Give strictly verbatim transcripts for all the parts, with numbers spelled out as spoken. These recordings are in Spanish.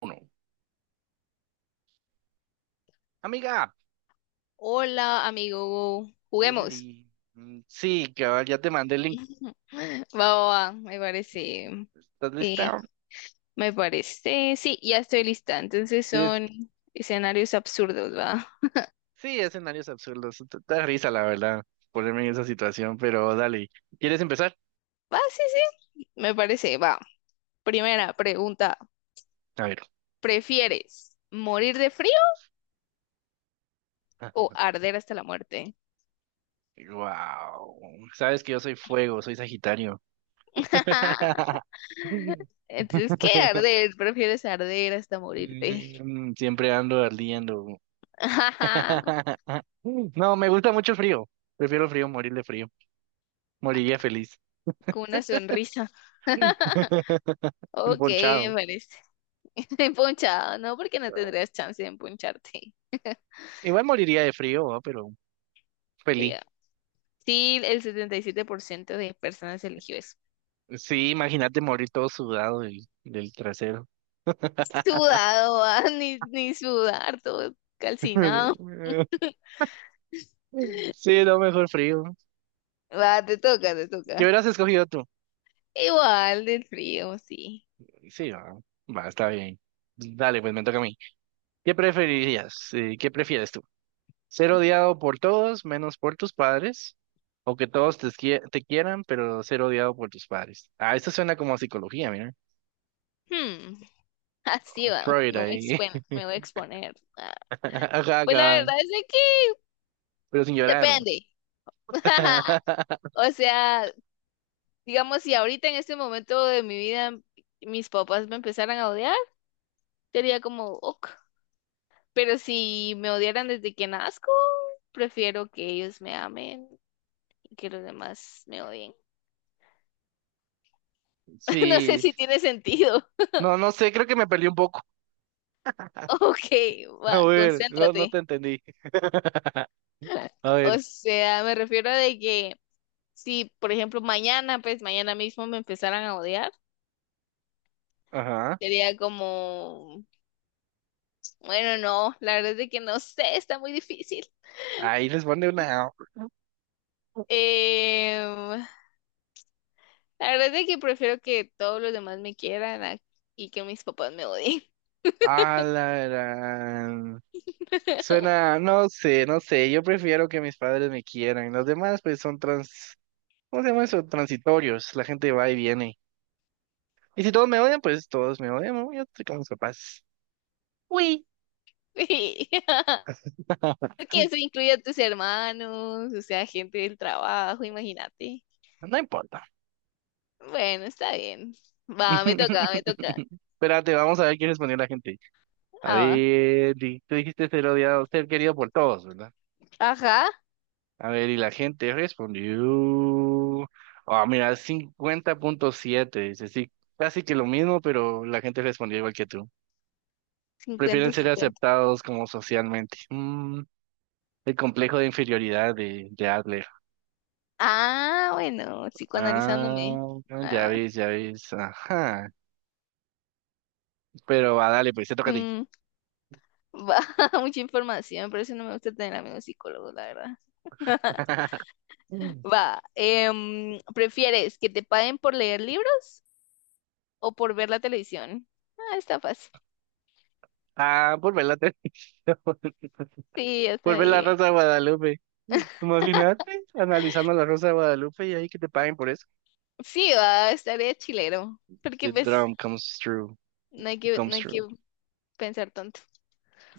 Uno. Amiga, Hola, amigo, juguemos. Oli. Mm, sí, cabal, ya te mandé el link. Va, va, va, me parece. ¿Estás lista? eh, me parece. Sí, ya estoy lista. Entonces ¿Quieres? son escenarios absurdos, ¿va? Sí, escenarios absurdos. Te- te da risa, la verdad, ponerme en esa situación, pero dale. ¿Quieres empezar? Va, sí, sí, me parece. Va. Primera pregunta. A ver. ¿Prefieres morir de frío o arder hasta la muerte? Wow. Sabes que yo soy fuego, soy Sagitario. Entonces, ¿qué arder? ¿Prefieres arder hasta morirte? Mm, Siempre ando ardiendo. No, me gusta mucho el frío. Prefiero el frío, morir de frío. Moriría feliz. Con una sonrisa. Ok, me Emponchado. parece. Empunchado, no, porque no tendrías chance de empuncharte. Igual moriría de frío, ¿va? Pero Sí, feliz. ah. Sí, el setenta y siete por ciento de personas eligió eso. Sí, imagínate morir todo sudado y del trasero. Sudado, ah, Ni, ni sudar, todo calcinado. Sí, no, mejor frío. Va, te toca, te ¿Qué toca. hubieras escogido tú? Igual del frío, sí. Sí, va, va, está bien. Dale, pues me toca a mí. ¿Qué preferirías? Eh, ¿Qué prefieres tú? ¿Ser odiado por todos menos por tus padres? ¿O que todos te, esquie- te quieran, pero ser odiado por tus padres? Ah, esto suena como a psicología, mira. Hmm, así va, Freud me voy a ahí. exponer, me voy a exponer. Ah, Ajá, pues la ajá, verdad es de que pero sin llorar, ¿no? depende. O sea, digamos, si ahorita en este momento de mi vida mis papás me empezaran a odiar, sería como, ok. Pero si me odiaran desde que nazco, prefiero que ellos me amen y que los demás me odien. No sé Sí, si tiene sentido. no, no sé, creo que me perdí un poco. Ok, A va, ver, no, no te concéntrate. entendí. A O ver, sea, me refiero a de que si, por ejemplo, mañana, pues mañana mismo me empezaran a odiar, ajá. sería como, bueno, no, la verdad es de que no sé, está muy difícil. Ahí les pone una. Em, la verdad es de que prefiero que todos los demás me quieran a- y que mis papás me odien. A la gran. Suena, no sé, no sé. Yo prefiero que mis padres me quieran. Los demás, pues, son trans. ¿Cómo se llama eso? Transitorios. La gente va y viene. Y si todos me odian, pues todos me odian, ¿no? Yo estoy con mis papás. Uy. Sí. Porque eso incluye a tus hermanos, o sea, gente del trabajo, imagínate. No importa. Bueno, está bien. Va, me toca, me toca. Espérate, vamos a ver qué respondió la gente. A Ah, va. ver, di- tú dijiste ser odiado, ser querido por todos, ¿verdad? Ajá, A ver, y la gente respondió. Ah, mira, cincuenta punto siete dice, sí, casi que lo mismo, pero la gente respondió igual que tú. Prefieren cincuenta ser cincuenta aceptados como socialmente. Mm, el complejo de inferioridad de, de Adler. Ah, bueno, psicoanalizándome. Ah, ya Ah, ves, ya ves. Ajá. Pero va, dale, pues, se toca a ti. mm, va, mucha información, por eso no me gusta tener amigos psicólogos, la verdad. Mm. Va, em, ¿prefieres que te paguen por leer libros o por ver la televisión? Ah, está fácil. Ah, por ver la televisión. Sí, está Por ver la bien. Rosa de Guadalupe. Imagínate, analizando la Rosa de Guadalupe y ahí que te paguen por eso. Sí, va, estaría chilero, The porque pues drum comes true. no hay It que, no comes hay que true. pensar tanto.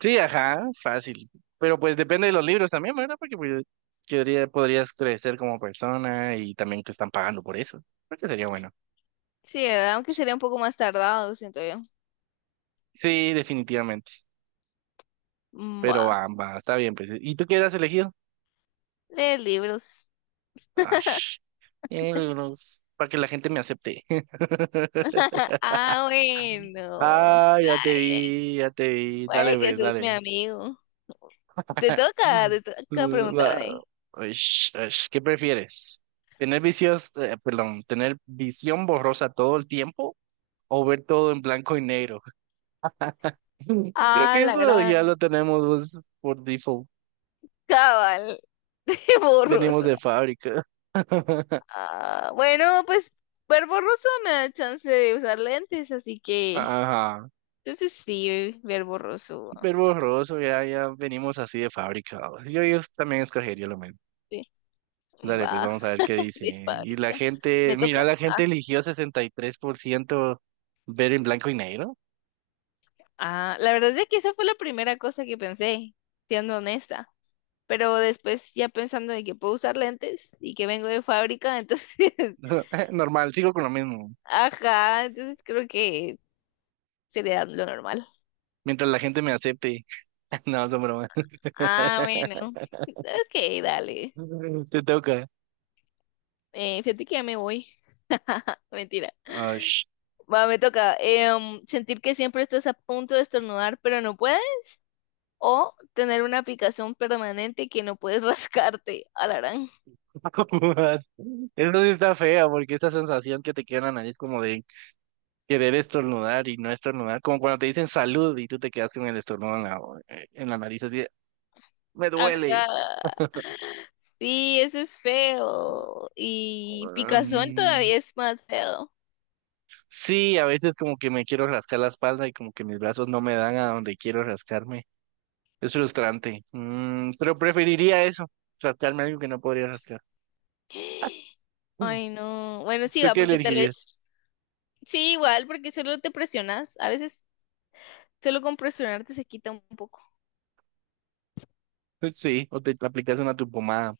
Sí, ajá, fácil. Pero pues depende de los libros también, ¿verdad? Porque pues, quedaría, podrías crecer como persona y también te están pagando por eso. Creo que sería bueno. Sí, ¿verdad? Aunque sería un poco más tardado, siento yo. Sí, definitivamente. Pero Buah, ambas, está bien, pues. ¿Y tú qué has elegido? leer libros. Ah, sh- eh, libros, para que la gente me acepte. Ah, bueno. Ah, Está ya te bien. vi, ya te vi. Dale, Puede que pues, sos mi dale. amigo. Te Eh, toca, te toca mm, la- preguntarme. Uish, uish, ¿qué prefieres? ¿Tener vicios, eh, perdón, tener visión borrosa todo el tiempo o ver todo en blanco y negro? Creo Ah, que la eso gran ya lo tenemos, pues, por default. cabal de Venimos borroso. de fábrica. Ah, bueno, pues ver borroso me da chance de usar lentes, así que Ajá. entonces sí, ver borroso. Ver borroso, ya, ya venimos así de fábrica. Yo, yo también escogería lo mismo. Sí, Dale, pues va, vamos a ver qué de dicen. Y la fábrica. gente, Me toca. mira, la gente eligió sesenta y tres por ciento ver en blanco y negro. Ah, la verdad es que esa fue la primera cosa que pensé, siendo honesta. Pero después ya pensando de que puedo usar lentes y que vengo de fábrica, entonces, Normal, sigo con lo mismo. ajá, entonces creo que sería lo normal. Mientras la gente me acepte. No, son bromas. Ah, bueno. Ok, dale. Te toca. Eh, fíjate que ya me voy. Mentira. Ah, sh- Va, me toca, em, sentir que siempre estás a punto de estornudar, pero no puedes. O tener una picazón permanente que no puedes rascarte. Alarán. Eso sí está fea, porque esta sensación que te queda en la nariz como de querer estornudar y no estornudar, como cuando te dicen salud y tú te quedas con el estornudo en la, eh, en la nariz así, de, me Ajá. duele. Sí, ese es feo. Y picazón Mm, todavía es más feo. sí, a veces como que me quiero rascar la espalda y como que mis brazos no me dan a donde quiero rascarme. Es frustrante. Mm, pero preferiría eso, rascarme algo que no podría rascar. Ay, no. Bueno, sí, ¿Tú va, qué porque tal elegirías? vez. Sí, igual, porque solo te presionas. A veces solo con presionarte se quita un poco. Sí, o te aplicas una tu pomada.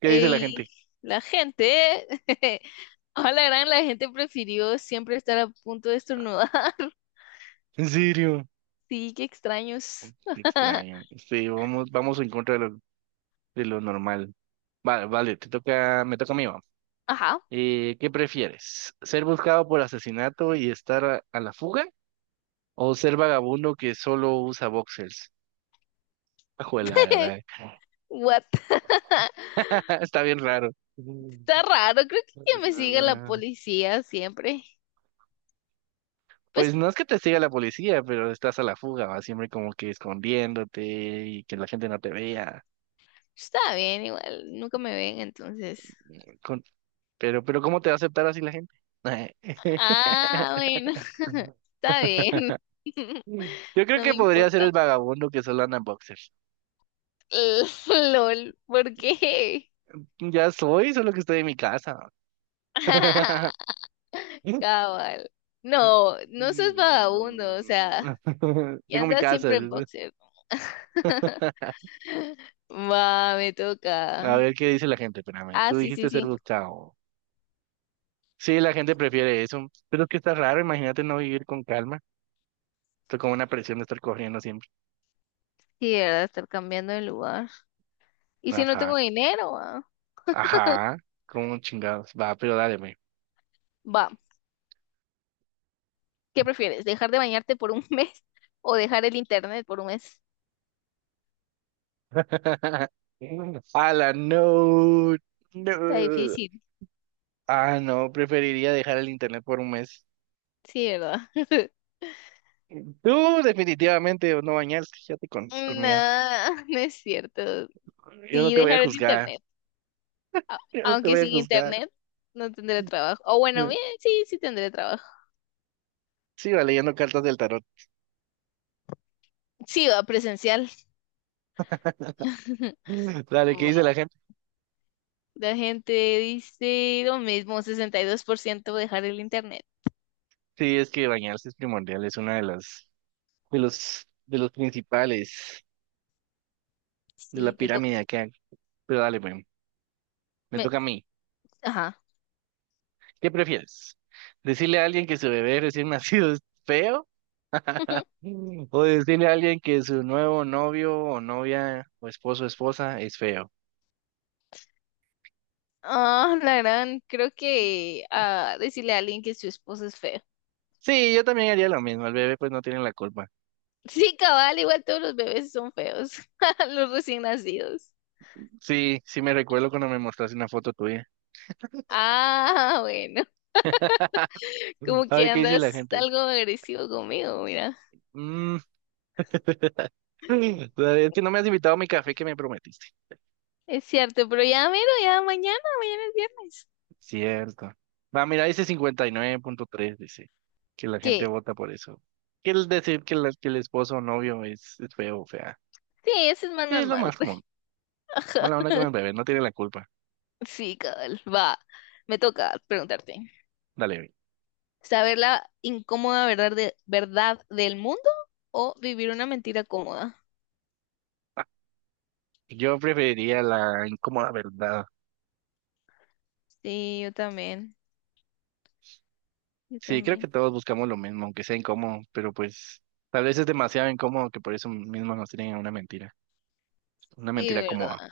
¿Qué dice la Y gente? la gente. A la gran, la gente prefirió siempre estar a punto de estornudar. ¿En serio? Sí, qué Mm, extraños. Qué extraño. Sí, vamos, vamos en contra de lo, de lo normal. Vale, vale, te toca, me toca a mí, va. Ajá. Eh, ¿qué prefieres? ¿Ser buscado por asesinato y estar a, a la fuga? ¿O ser vagabundo que solo usa boxers? Ajuela, What? está bien raro. Está raro, creo que que me sigue la policía siempre. Pues Pues no es que te siga la policía, pero estás a la fuga, ¿va? Siempre como que escondiéndote y que la gente no te vea. está bien, igual, nunca me ven, entonces. Con- Pero, pero ¿cómo te va a aceptar así la gente? Ah, bueno, está bien. Yo creo No que me podría ser importa. el vagabundo que solo anda en boxers. LOL, ¿por qué? Ya soy, solo que estoy en mi casa. Cabal. No, no seas vagabundo, o sea, y Tengo mi andas casa. siempre en boxer. Va, me A toca. ver qué dice la gente, espérame. Ah, Tú sí, dijiste sí, ser sí. buscado. Sí, la gente prefiere eso, pero es que está raro, imagínate no vivir con calma. Tú como una presión de estar corriendo siempre. Sí, ¿verdad? Estar cambiando de lugar. ¿Y si no tengo Ajá, dinero? Ah. ajá, como chingados. Va, pero dáleme. Va, ¿qué prefieres? ¿Dejar de bañarte por un mes o dejar el internet por un mes? Ala, no, Está no. difícil, Ah, no, preferiría dejar el internet por un mes. sí, ¿verdad? Tú definitivamente no bañaste, ya te con conmigo. No, no es cierto. Yo no Sí, te voy a dejar el juzgar, internet. A- yo no te Aunque voy a sin juzgar. internet no tendré trabajo. O bueno, bien, sí, sí tendré trabajo. Sigo leyendo cartas del tarot. Sí, va presencial. Dale, ¿qué dice Va. la gente? La gente dice lo mismo. Sesenta y dos por ciento, dejar el internet. Sí, es que bañarse es primordial, es una de las, de los, de los principales de la Sí, te toca. pirámide que hay. Pero dale, pues. Me toca a mí. Ajá. ¿Qué prefieres? ¿Decirle a alguien que su bebé recién nacido es feo? ¿O decirle a alguien que su nuevo novio o novia o esposo o esposa es feo? Ah, la gran, creo que ah, decirle a alguien que su esposo es feo. Sí, yo también haría lo mismo. El bebé pues no tiene la culpa. Sí, cabal, igual todos los bebés son feos, los recién nacidos. Sí, sí me recuerdo cuando me mostraste una foto tuya. Ah, bueno, como A que ver qué dice la andas gente. algo agresivo conmigo, mira. Mm, es que no me has invitado a mi café que me prometiste. Es cierto, pero ya miro, ya mañana, mañana es viernes. Cierto. Va, mira, dice cincuenta y nueve punto tres dice que la gente ¿Qué? vota por eso. Quiere decir que, la- que el esposo o novio es, es feo o fea. Sí, eso es más Sí, es lo normal. más común. Mala onda con el bebé, no tiene la culpa. Sí, cabal, va. Me toca preguntarte, Dale, güey. ¿saber la incómoda verdad, de, verdad del mundo o vivir una mentira cómoda? Ah, yo preferiría la incómoda verdad. Sí, yo también, yo Sí, creo que también. todos buscamos lo mismo, aunque sea incómodo, pero pues tal vez es demasiado incómodo que por eso mismo nos tienen a una mentira. Una Sí, mentira ¿verdad? cómoda.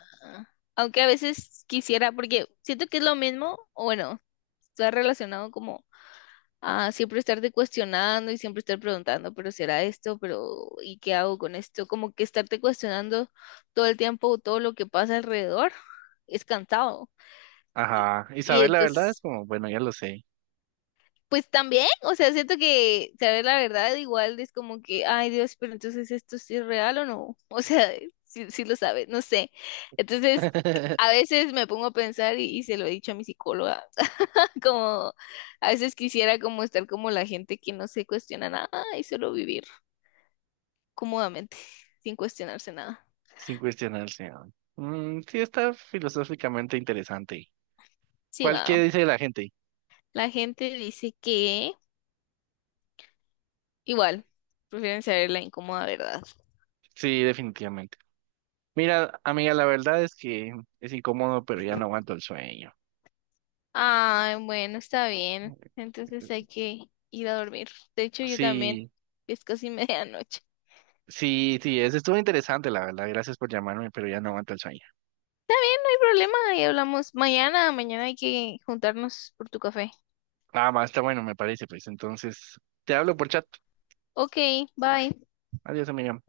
Aunque a veces quisiera, porque siento que es lo mismo, o bueno, está relacionado como a siempre estarte cuestionando y siempre estar preguntando, pero será esto, pero ¿y qué hago con esto? Como que estarte cuestionando todo el tiempo todo lo que pasa alrededor es cansado. Y, Ajá. Y y saber la verdad es entonces como, bueno, ya lo sé. pues también, o sea, siento que saber la verdad igual es como que, ay Dios, pero entonces esto sí es real o no, o sea, sí, sí lo sabes, no sé. Entonces, a veces me pongo a pensar y, y se lo he dicho a mi psicóloga, como a veces quisiera como estar como la gente que no se cuestiona nada y solo vivir cómodamente, sin cuestionarse nada. Sin cuestionar al Señor. Mm, sí, está filosóficamente interesante. Sí, ¿Cuál va. qué dice la gente? La gente dice que igual, prefieren saber la incómoda verdad. Sí, definitivamente. Mira, amiga, la verdad es que es incómodo, pero ya no aguanto el sueño. Ay, bueno, está bien. Entonces hay que ir a dormir. De hecho, yo también. Sí, Es casi medianoche. sí, sí, es, estuvo interesante, la verdad. Gracias por llamarme, pero ya no aguanto el sueño. No hay problema, ahí hablamos mañana. Mañana hay que juntarnos por tu café. Nada más, está bueno, me parece, pues. Entonces, te hablo por chat. Ok, bye. Adiós, amiga.